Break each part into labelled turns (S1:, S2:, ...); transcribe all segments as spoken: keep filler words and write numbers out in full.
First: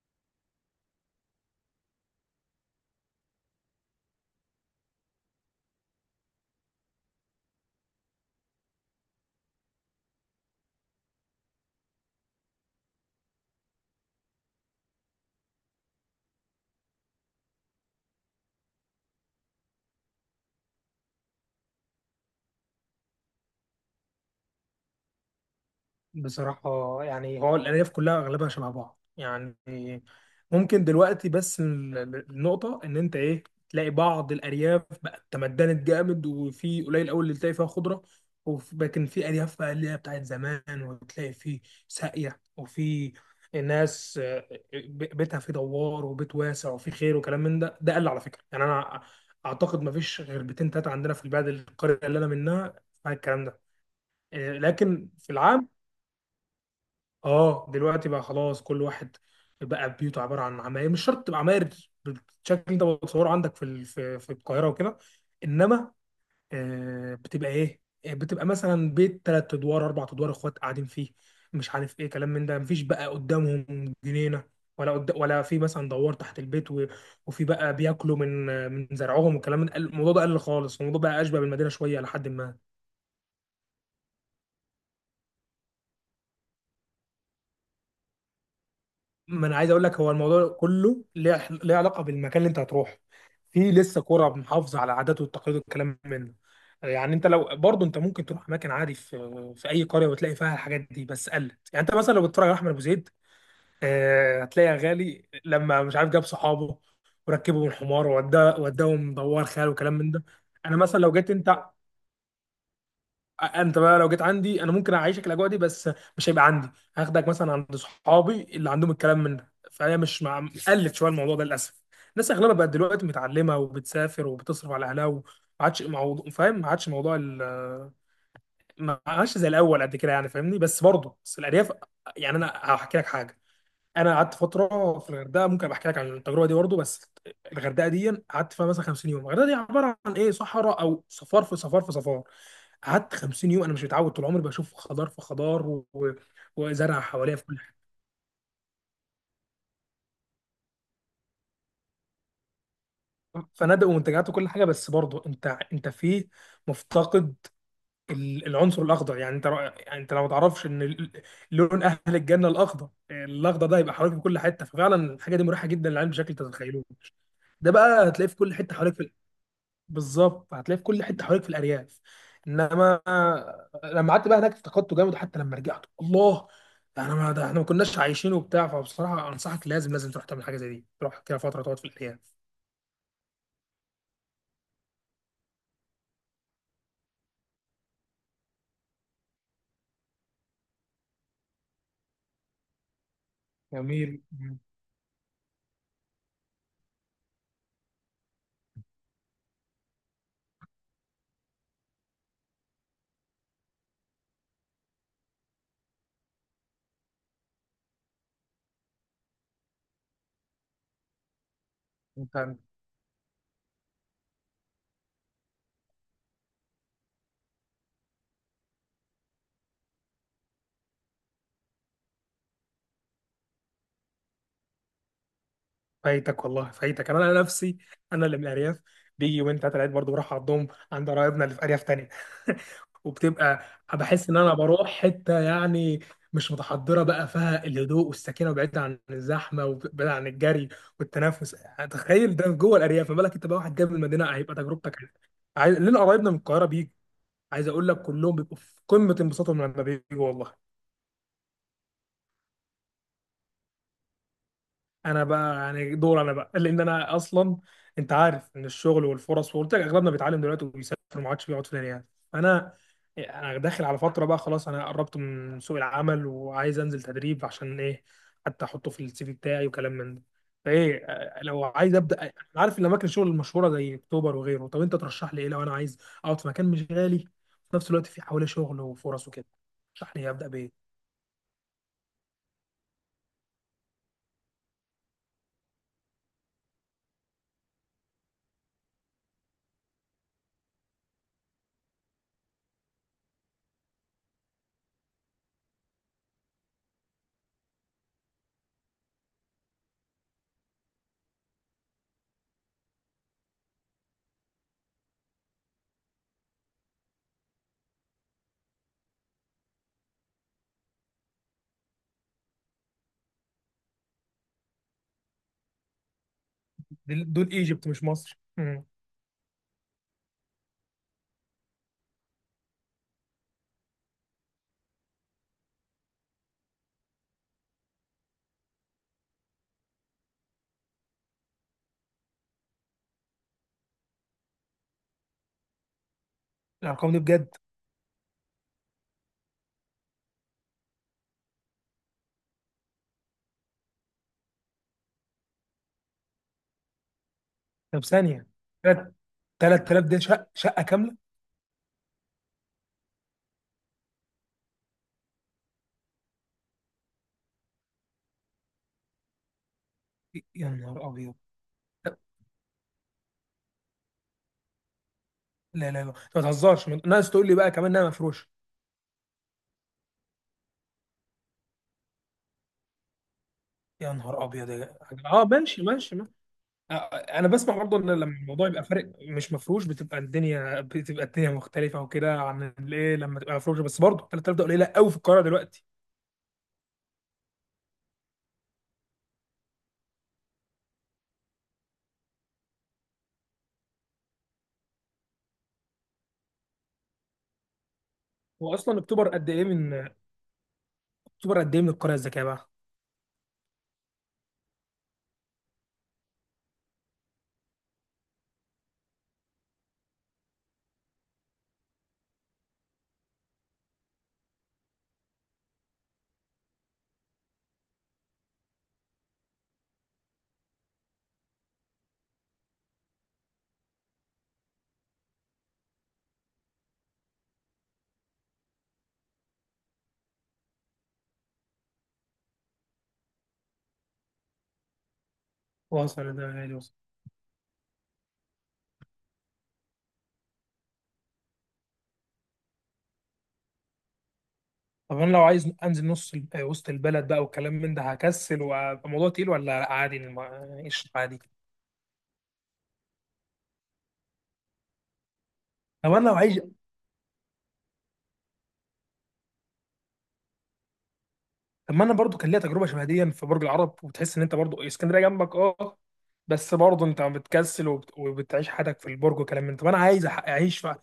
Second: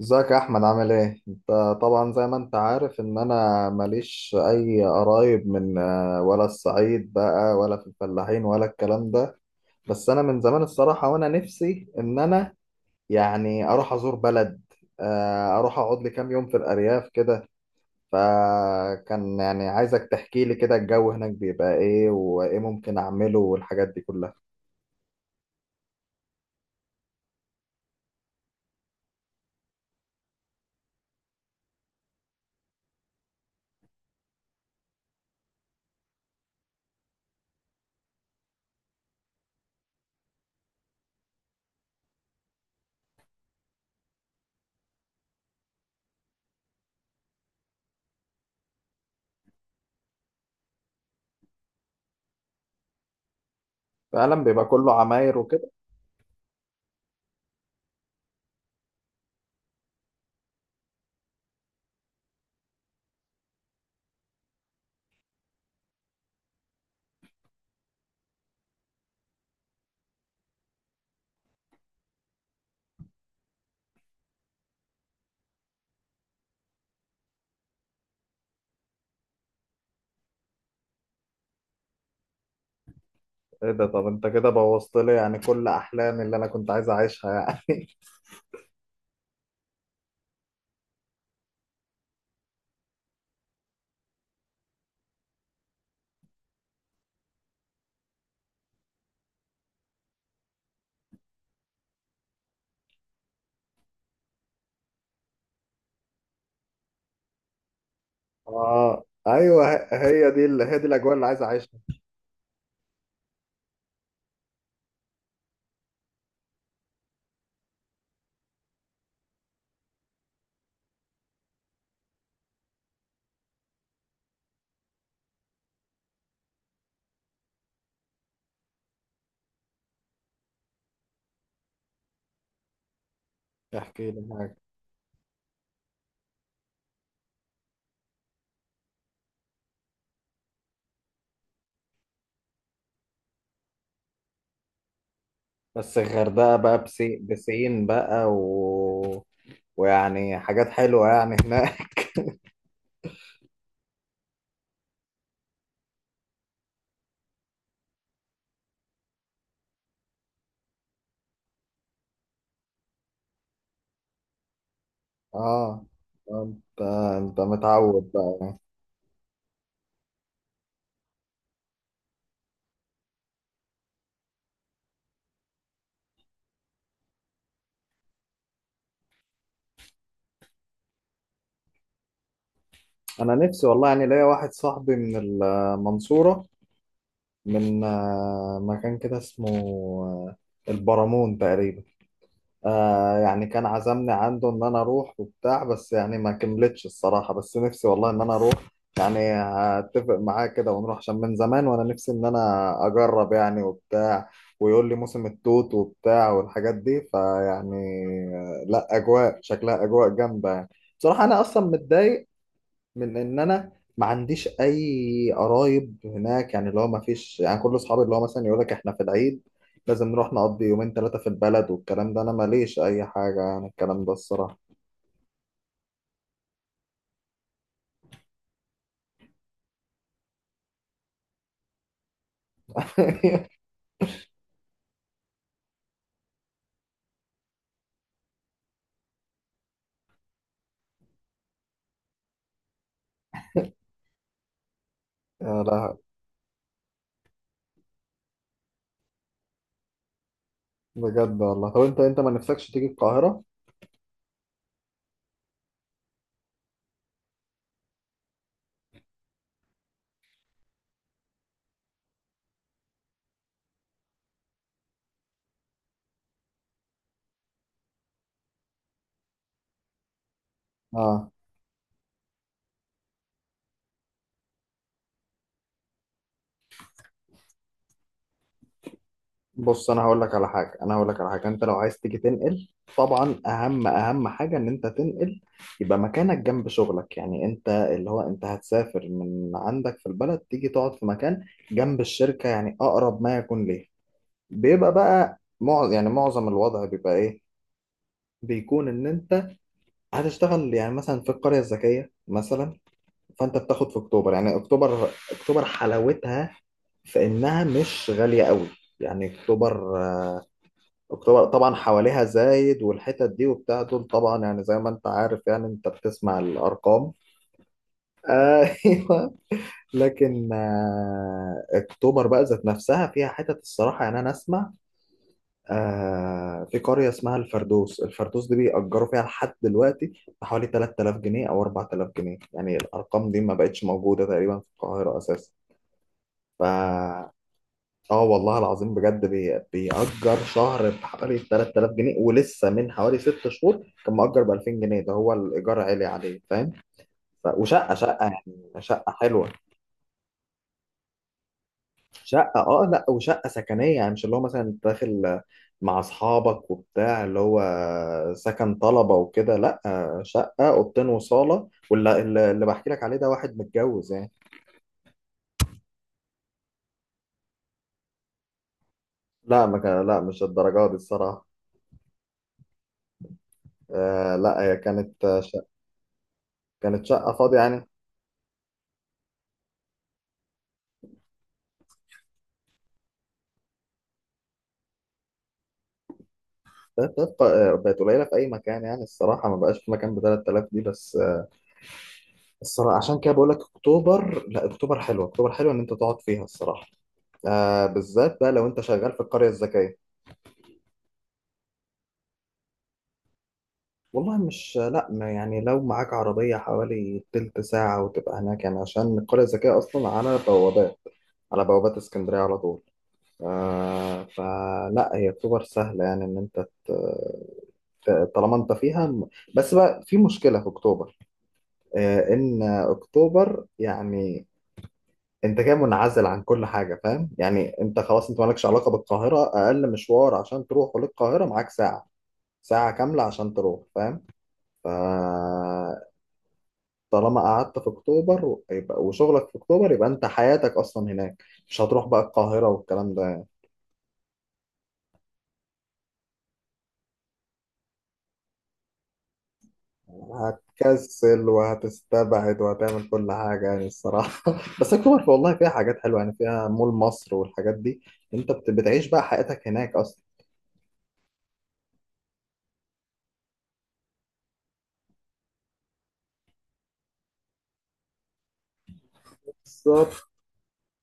S1: ازيك يا احمد، عامل ايه انت؟ طبعا زي ما انت عارف ان انا ماليش اي قرايب من آه، ولا الصعيد بقى ولا في الفلاحين ولا الكلام ده. بس انا من زمان الصراحة وانا نفسي ان انا يعني اروح ازور بلد. آه، اروح اقعد لي كام يوم في الارياف كده. فكان يعني عايزك تحكي لي كده الجو هناك بيبقى ايه وايه ممكن اعمله والحاجات دي كلها.
S2: بصراحة، يعني هو الألياف كلها أغلبها شبه بعض. يعني ممكن دلوقتي بس ال- ال- النقطة إن أنت إيه، تلاقي بعض الأرياف بقت تمدنت جامد وفي قليل أوي اللي تلاقي فيها خضرة، وف- لكن في أرياف بقى اللي هي بتاعت زمان، وتلاقي في ساقية وفي ناس، آه، ب- بيتها فيه دوار وبيت واسع وفي خير وكلام من ده. ده قل على فكرة. يعني أنا أعتقد مفيش غير بيتين تلاتة عندنا في البلد، القرية اللي أنا منها فيها الكلام ده.
S1: فعلا
S2: آه،
S1: بيبقى كله
S2: لكن في
S1: عماير
S2: العام
S1: وكده.
S2: اه دلوقتي بقى خلاص كل واحد بقى بيوته عباره عن عماير. مش شرط تبقى عماير بالشكل ده بتصوره عندك في ال- في في القاهره وكده، انما آه، بتبقى ايه، آه، بتبقى مثلا بيت ثلاث ادوار اربع ادوار اخوات قاعدين فيه، مش عارف ايه كلام من ده. مفيش بقى قدامهم جنينه ولا قد... ولا في مثلا دوار تحت البيت و... وفي بقى بياكلوا من من زرعهم وكلام من الموضوع ده. قل خالص الموضوع، بقى اشبه بالمدينه شويه لحد ما.
S1: ايه ده؟ طب انت كده بوظت لي يعني كل احلامي اللي انا كنت عايز اعيشها يعني.
S2: ما انا عايز اقول لك، هو الموضوع كله ليه ليه علاقه بالمكان اللي انت هتروحه. في لسه قرى محافظه على عاداته والتقاليد والكلام منه. يعني انت لو برضه انت ممكن تروح اماكن عادي في في اي قريه وتلاقي فيها الحاجات دي، بس قلت يعني انت مثلا لو بتتفرج على احمد ابو زيد، آه، هتلاقي غالي لما مش عارف جاب صحابه وركبهم الحمار ووداه
S1: اه
S2: وداهم دوار
S1: ايوه،
S2: خيال
S1: ه-
S2: وكلام من ده.
S1: هي دي ال-
S2: انا
S1: هي دي
S2: مثلا لو
S1: الاجواء اللي
S2: جيت
S1: عايز
S2: انت،
S1: اعيشها.
S2: انت بقى لو جيت عندي انا ممكن اعيشك الاجواء دي، بس مش هيبقى عندي. هاخدك مثلا عند صحابي اللي عندهم الكلام من ده، فهي مش مع قلت شويه الموضوع ده للاسف. الناس اغلبها بقت دلوقتي متعلمه وبتسافر وبتصرف على اهلها، وما عادش موضوع، فاهم؟ ما عادش موضوع ال- ما عادش زي الاول قد كده، يعني فاهمني؟ بس برضه بس الارياف، يعني انا هحكي لك حاجه.
S1: احكي
S2: انا
S1: لي
S2: قعدت
S1: معاك.
S2: فتره في الغردقه، ممكن أبقى احكي لك عن التجربه دي برضه. بس الغردقه دي قعدت فيها مثلا خمسين يوم، الغردقه دي عباره عن ايه؟ صحراء او صفار في صفار في صفار. قعدت خمسين يوم انا مش متعود طول عمري بشوف خضار في خضار و...
S1: بس الغردقه بقى
S2: وزرع
S1: بسي...
S2: حواليا في كل حاجه،
S1: بسين بقى و... ويعني حاجات حلوه يعني هناك.
S2: فنادق ومنتجعات وكل حاجه. بس برضه انت انت فيه مفتقد ال- العنصر الاخضر. يعني انت رأ- يعني انت لو ما تعرفش ان ال- لون اهل الجنه الاخضر، الاخضر ده هيبقى حواليك في كل حته، ففعلا الحاجه دي مريحه
S1: اه.
S2: جدا للعين بشكل انت ما
S1: انت
S2: تتخيلوش.
S1: انت
S2: ده بقى
S1: متعود
S2: هتلاقيه في
S1: بقى
S2: كل
S1: يعني.
S2: حته حواليك، بالظبط هتلاقيه في كل حته حواليك في الارياف، انما لما قعدت بقى هناك افتقدته جامد. حتى لما رجعت، الله، ده احنا ما ده احنا ما كناش عايشين وبتاع. فبصراحه انصحك، لازم لازم تروح تعمل حاجه زي دي، تروح كده فتره تقعد في الارياف.
S1: انا نفسي والله، يعني ليا واحد صاحبي من المنصوره، من آه، مكان كده اسمه آه، البرامون تقريبا. آه يعني كان عزمني
S2: جميل.
S1: عنده
S2: مم.
S1: ان انا اروح وبتاع، بس يعني ما كملتش الصراحة، بس نفسي والله ان انا اروح. يعني هتفق معاه كده ونروح عشان من زمان وانا نفسي ان انا اجرب يعني وبتاع. ويقول لي موسم التوت وبتاع والحاجات دي فيعني آه، لا اجواء شكلها اجواء جامدة يعني. بصراحة انا اصلا متضايق
S2: انت
S1: من ان انا ما عنديش اي قرايب هناك، يعني اللي هو ما فيش، يعني كل اصحابي اللي هو مثلا يقول لك احنا في العيد لازم نروح نقضي يومين ثلاثة في البلد والكلام ده. انا ماليش اي حاجة يعني الكلام ده الصراحة.
S2: فايتك والله، فايتك. انا انا نفسي، انا اللي من الارياف بيجي يومين ثلاثه العيد برضه بروح اقضيهم عند قرايبنا اللي في ارياف تانية. وبتبقى بحس ان انا بروح حته يعني مش متحضره، بقى فيها الهدوء والسكينه وبعيد عن الزحمه وبعيد عن الجري والتنافس. تخيل ده جوه الارياف، ما بالك انت بقى واحد جاي من المدينه، هيبقى تجربتك
S1: يا
S2: عايز
S1: لا.
S2: لنا. قرايبنا من القاهره بيجي، عايز اقول لك كلهم بيبقوا في قمه انبساطهم لما بيجوا والله.
S1: بجد والله. طب انت انت ما نفسكش تيجي القاهرة؟
S2: انا بقى يعني دور انا بقى لان انا اصلا، انت عارف ان الشغل والفرص، وقلت لك اغلبنا بيتعلم دلوقتي وبيسافر ما عادش بيقعد في الارياف. فانا انا داخل على فتره بقى خلاص، انا قربت من سوق العمل وعايز انزل تدريب عشان ايه، حتى احطه في السي في بتاعي وكلام من ده. فايه
S1: اه.
S2: آه، لو عايز ابدا انا عارف ان اماكن الشغل المشهوره زي اكتوبر وغيره. طب انت ترشح لي ايه لو انا عايز اقعد في مكان مش غالي في نفس الوقت في حواليه شغل وفرص وكده؟
S1: بص، انا
S2: ترشح
S1: هقول
S2: لي
S1: لك على
S2: ابدا
S1: حاجه،
S2: بايه؟
S1: انا هقول لك على حاجه: انت لو عايز تيجي تنقل، طبعا اهم اهم حاجه ان انت تنقل، يبقى مكانك جنب شغلك. يعني انت اللي هو انت هتسافر من عندك في البلد تيجي تقعد في مكان جنب الشركه، يعني اقرب ما يكون ليه. بيبقى بقى معظم يعني معظم الوضع بيبقى ايه؟ بيكون ان انت هتشتغل يعني مثلا في القريه الذكيه مثلا، فانت بتاخد في اكتوبر. يعني اكتوبر اكتوبر حلاوتها في انها مش غاليه قوي. يعني اكتوبر اكتوبر طبعا حواليها زايد والحتت دي وبتاع، دول طبعا يعني زي ما انت عارف يعني انت بتسمع الارقام.
S2: دول دول ايجيبت مش مصر. مم.
S1: ايوه. لكن آه، اكتوبر بقى ذات نفسها فيها حتت الصراحه. يعني انا اسمع آه، في قريه اسمها الفردوس، الفردوس دي بيأجروا فيها لحد دلوقتي بحوالي تلت آلاف جنيه او اربعة آلاف جنيه، يعني الارقام دي ما بقتش موجوده تقريبا في القاهره اساسا. ف
S2: الارقام دي بجد؟
S1: اه والله العظيم بجد، بي- بيأجر شهر بحوالي تلت آلاف جنيه، ولسه من حوالي ست شهور كان مأجر ب الفين جنيه، ده هو الإيجار عالي عليه فاهم؟ ف... وشقة
S2: طب
S1: شقة يعني
S2: ثانية،
S1: شقة
S2: تلات
S1: حلوة.
S2: تلات آلاف دي شقة، شقة كاملة؟
S1: شقة اه، لا وشقة سكنية، يعني مش اللي هو مثلا انت داخل مع أصحابك وبتاع اللي هو سكن طلبة وكده، لا، شقة
S2: يا
S1: أوضتين
S2: نهار أبيض!
S1: وصالة. واللي اللي اللي بحكي لك عليه ده واحد متجوز يعني.
S2: لا لا لا، أنت ما تهزرش. ما- ناقص تقول لي بقى كمان إنها مفروشة!
S1: لا ما كان، لا مش الدرجة دي الصراحة.
S2: يا
S1: آه
S2: نهار
S1: لا
S2: أبيض
S1: هي
S2: يا
S1: كانت،
S2: جدع.
S1: آه،
S2: أه
S1: شقة
S2: ماشي ماشي ما. آه،
S1: كانت شقة
S2: أنا
S1: فاضية
S2: بسمع
S1: يعني.
S2: برضه إن لما الموضوع يبقى فارق مش مفروش، بتبقى الدنيا بتبقى الدنيا مختلفة وكده عن الإيه لما تبقى مفروشة. بس برضه تلات آلاف ده قليلة قوي في القاهرة دلوقتي.
S1: بقت بقت بقت قليله في اي مكان، يعني الصراحه ما بقاش في مكان ب ثلاث آلاف دي. بس الصراحه عشان كده بقول لك اكتوبر، لا اكتوبر حلوه، اكتوبر حلوه ان انت تقعد فيها الصراحه، آه بالذات بقى لو
S2: هو
S1: انت
S2: أصلا
S1: شغال في
S2: أكتوبر
S1: القريه
S2: قد إيه
S1: الذكيه.
S2: من، أكتوبر قد إيه من القرية الذكية بقى؟
S1: والله مش لا، ما يعني لو معاك عربيه حوالي تلت ساعه وتبقى هناك، يعني عشان القريه الذكيه اصلا على بوابات على بوابات اسكندريه على طول. آه، فلا هي اكتوبر سهله يعني ان انت ت- ت- طالما انت فيها. بس بقى في مشكله في اكتوبر، آه، ان اكتوبر يعني انت كده منعزل عن كل حاجه فاهم؟ يعني انت خلاص انت مالكش علاقه بالقاهره، اقل مشوار عشان تروح للقاهره معاك ساعه ساعه كامله عشان تروح فاهم؟ فطالما
S2: وصل ده غالي.
S1: قعدت في اكتوبر و- يبقى وشغلك في اكتوبر، يبقى انت حياتك اصلا هناك مش هتروح بقى القاهره والكلام ده يعني.
S2: طب انا لو عايز انزل نص ال- آه، وسط البلد بقى والكلام من ده، هكسل وابقى موضوع تقيل ولا لأ عادي؟ الم- قشطة عادي.
S1: هتكسل وهتستبعد وهتعمل كل حاجه يعني الصراحه. بس اكتوبر والله فيها حاجات
S2: طب
S1: حلوه،
S2: انا
S1: يعني
S2: لو عايز،
S1: فيها مول مصر والحاجات دي. انت بت- بتعيش بقى حياتك هناك
S2: طب ما انا برضو كان ليا تجربه شبه دي في برج العرب، وتحس ان انت برضو اسكندريه جنبك اه بس برضو انت بتكسل وبت... وبتعيش حياتك في البرج وكلام من ده. طب انا
S1: اصلا.
S2: عايز أح- اعيش في،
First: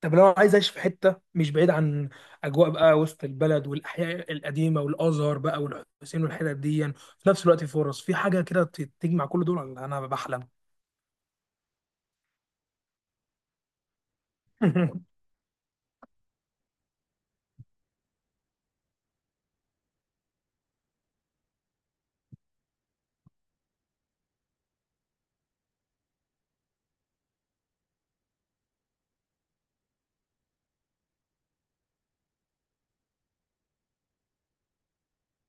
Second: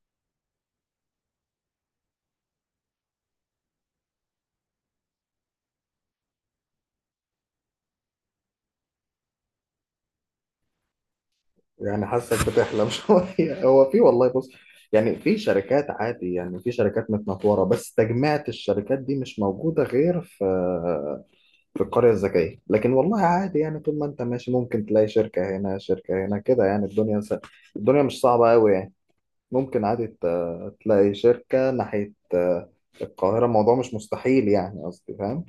S2: طب لو أنا عايز اعيش في حته مش بعيد عن اجواء بقى وسط البلد والاحياء القديمه والازهر بقى والحسين والحتت دي، في نفس الوقت فرص في حاجه كده ت- تجمع كل دول، ولا انا بحلم؟
S1: يعني حاسك بتحلم شوية. هو في والله، بص يعني في شركات عادي، يعني في شركات متنطورة، بس تجميعة الشركات دي مش موجودة غير في في القرية الذكية. لكن والله عادي يعني، طول ما انت ماشي ممكن تلاقي شركة هنا شركة هنا كده، يعني الدنيا س... الدنيا مش صعبة قوي يعني. ممكن عادي ت- تلاقي شركة ناحية آه، القاهرة. الموضوع مش مستحيل يعني قصدي فاهم؟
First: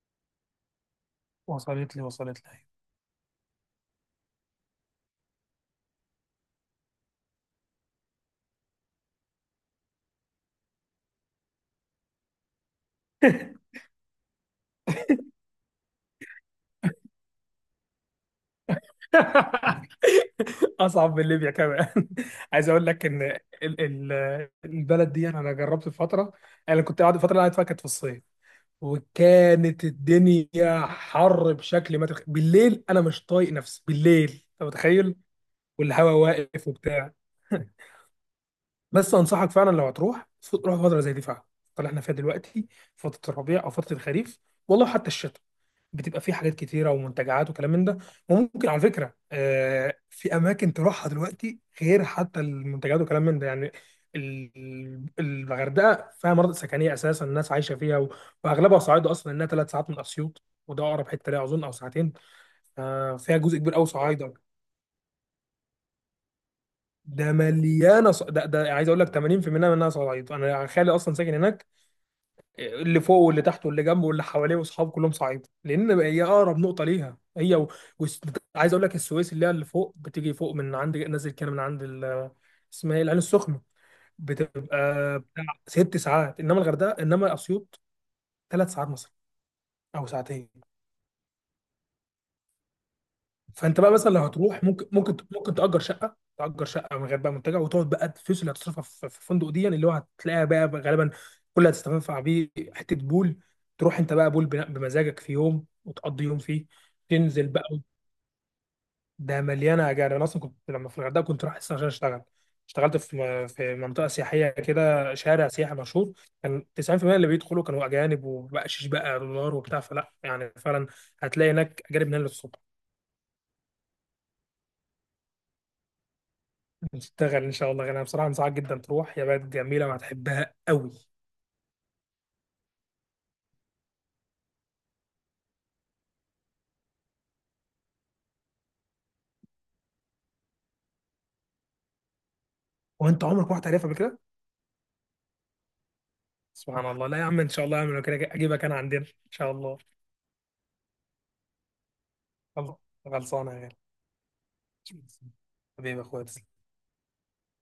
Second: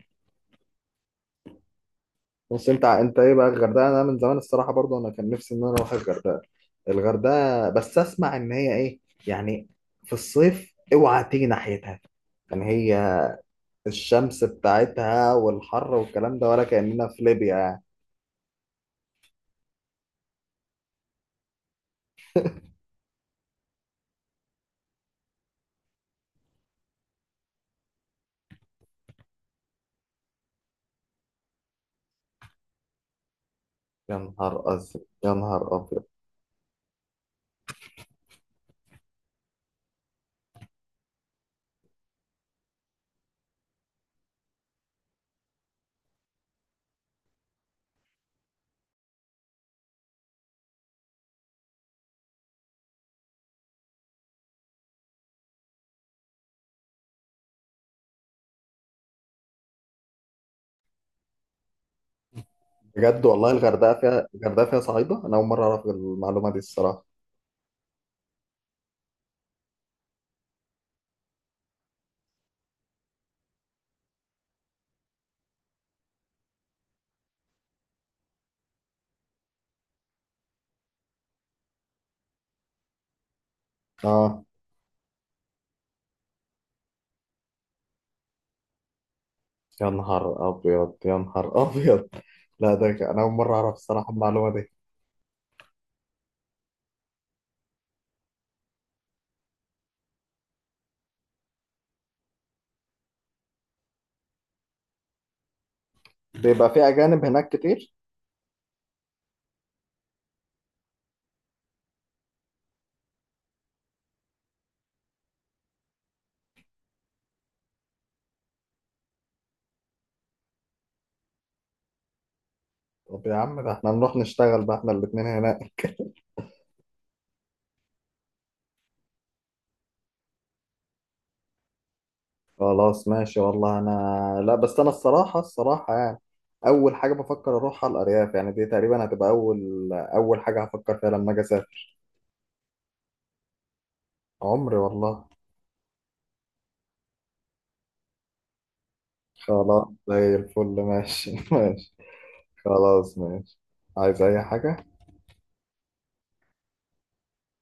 S2: وصلت لي، وصلت لي.
S1: بس انت ع- انت ايه بقى الغردقه؟ انا من زمان الصراحه برضو انا كان نفسي ان انا اروح الغردقه الغردقه بس اسمع ان هي ايه، يعني في الصيف اوعى تيجي ناحيتها. يعني هي الشمس بتاعتها والحر والكلام ده، ولا كاننا في ليبيا يعني.
S2: اصعب من ليبيا كمان. عايز اقول لك ان ال- ال- البلد دي انا جربت في فتره. انا كنت قاعد الفتره اللي قاعد فيها كانت في الصيف، وكانت الدنيا حر بشكل ما تخ... بالليل انا مش طايق نفسي
S1: يا
S2: بالليل، انت
S1: نهار ازرق،
S2: متخيل؟
S1: يا نهار ابيض.
S2: والهواء واقف وبتاع. بس انصحك فعلا لو هتروح، روح فتره زي دي فعلا، الفترة اللي احنا فيها دلوقتي، فتره الربيع او فتره الخريف، والله حتى الشتاء. بتبقى فيه حاجات كتيره ومنتجعات وكلام من ده. وممكن على فكره آه، في اماكن تروحها دلوقتي غير حتى المنتجعات وكلام من ده. يعني ال- الغردقه فيها مناطق سكنيه اساسا الناس عايشه فيها، و- واغلبها صعايده. اصلا انها ثلاث ساعات من اسيوط، وده اقرب حته ليها اظن، او ساعتين. آه،
S1: بجد
S2: فيها
S1: والله،
S2: جزء كبير قوي
S1: الغردقه فيها
S2: صعايده.
S1: الغردقه فيها صعيده. انا اول مره اعرف المعلومه دي الصراحه.
S2: ده مليانه ص... ده, ده عايز اقول لك تمانين في المية منها صعايده. انا خالي اصلا ساكن هناك، اللي فوق واللي تحته واللي جنبه واللي حواليه واصحابه كلهم صعيده، لان هي اقرب نقطه ليها هي و... و... عايز اقول لك السويس اللي هي اللي فوق بتيجي فوق من عند نازل كده من عند ال... اسمها ايه، العين السخنه،
S1: اه.
S2: بتبقى بتاع ست ساعات، انما الغردقه، انما اسيوط، ثلاث ساعات مثلا
S1: يا
S2: او
S1: نهار
S2: ساعتين.
S1: ابيض، يا نهار ابيض. لا ده ك- انا اول مره اعرف
S2: فانت بقى مثلا
S1: الصراحه
S2: لو
S1: المعلومه
S2: هتروح
S1: دي.
S2: ممكن ممكن ممكن تأجر شقه تأجر شقه من غير بقى منتجع، وتقعد بقى الفلوس اللي هتصرفها في في الفندق دي، يعني اللي هو هتلاقيها بقى غالبا كل اللي هتستنفع بيه حته بول، تروح انت بقى بول بنا- بمزاجك في يوم وتقضي يوم فيه.
S1: بيبقى في اجانب هناك
S2: تنزل بقى،
S1: كتير.
S2: ده مليانه اجار. انا اصلا كنت لما في الغردقه كنت رايح اصلا عشان اشتغل. اشتغلت في م- في منطقه سياحيه كده، شارع سياحي مشهور. كان تسعين في المية اللي بيدخلوا كانوا اجانب، وبقشيش بقى دولار وبتاع، فلا يعني فعلا هتلاقي هناك اجانب من هنا.
S1: طب يا عم ده احنا نروح نشتغل بقى احنا الاتنين هناك.
S2: هتشتغل ان شاء الله غالبا. بصراحه انصحك جدا تروح، هي بلد جميله وهتحبها قوي.
S1: خلاص ماشي والله. انا لا، بس انا الصراحة، الصراحة يعني اول حاجة بفكر اروحها الارياف، يعني دي تقريبا هتبقى اول اول حاجة هفكر فيها لما اجي اسافر.
S2: وانت عمرك ما رحت عليها قبل كده؟
S1: عمري والله.
S2: سبحان الله! لا يا عم، ان شاء الله يا عم، لو كده اجيبك انا عندنا ان شاء الله.
S1: خلاص زي الفل، ماشي ماشي.
S2: خلص-
S1: خلاص
S2: خلصانه يا
S1: ماشي.
S2: غالي.
S1: عايز اي حاجة؟
S2: حبيبي يا اخويا.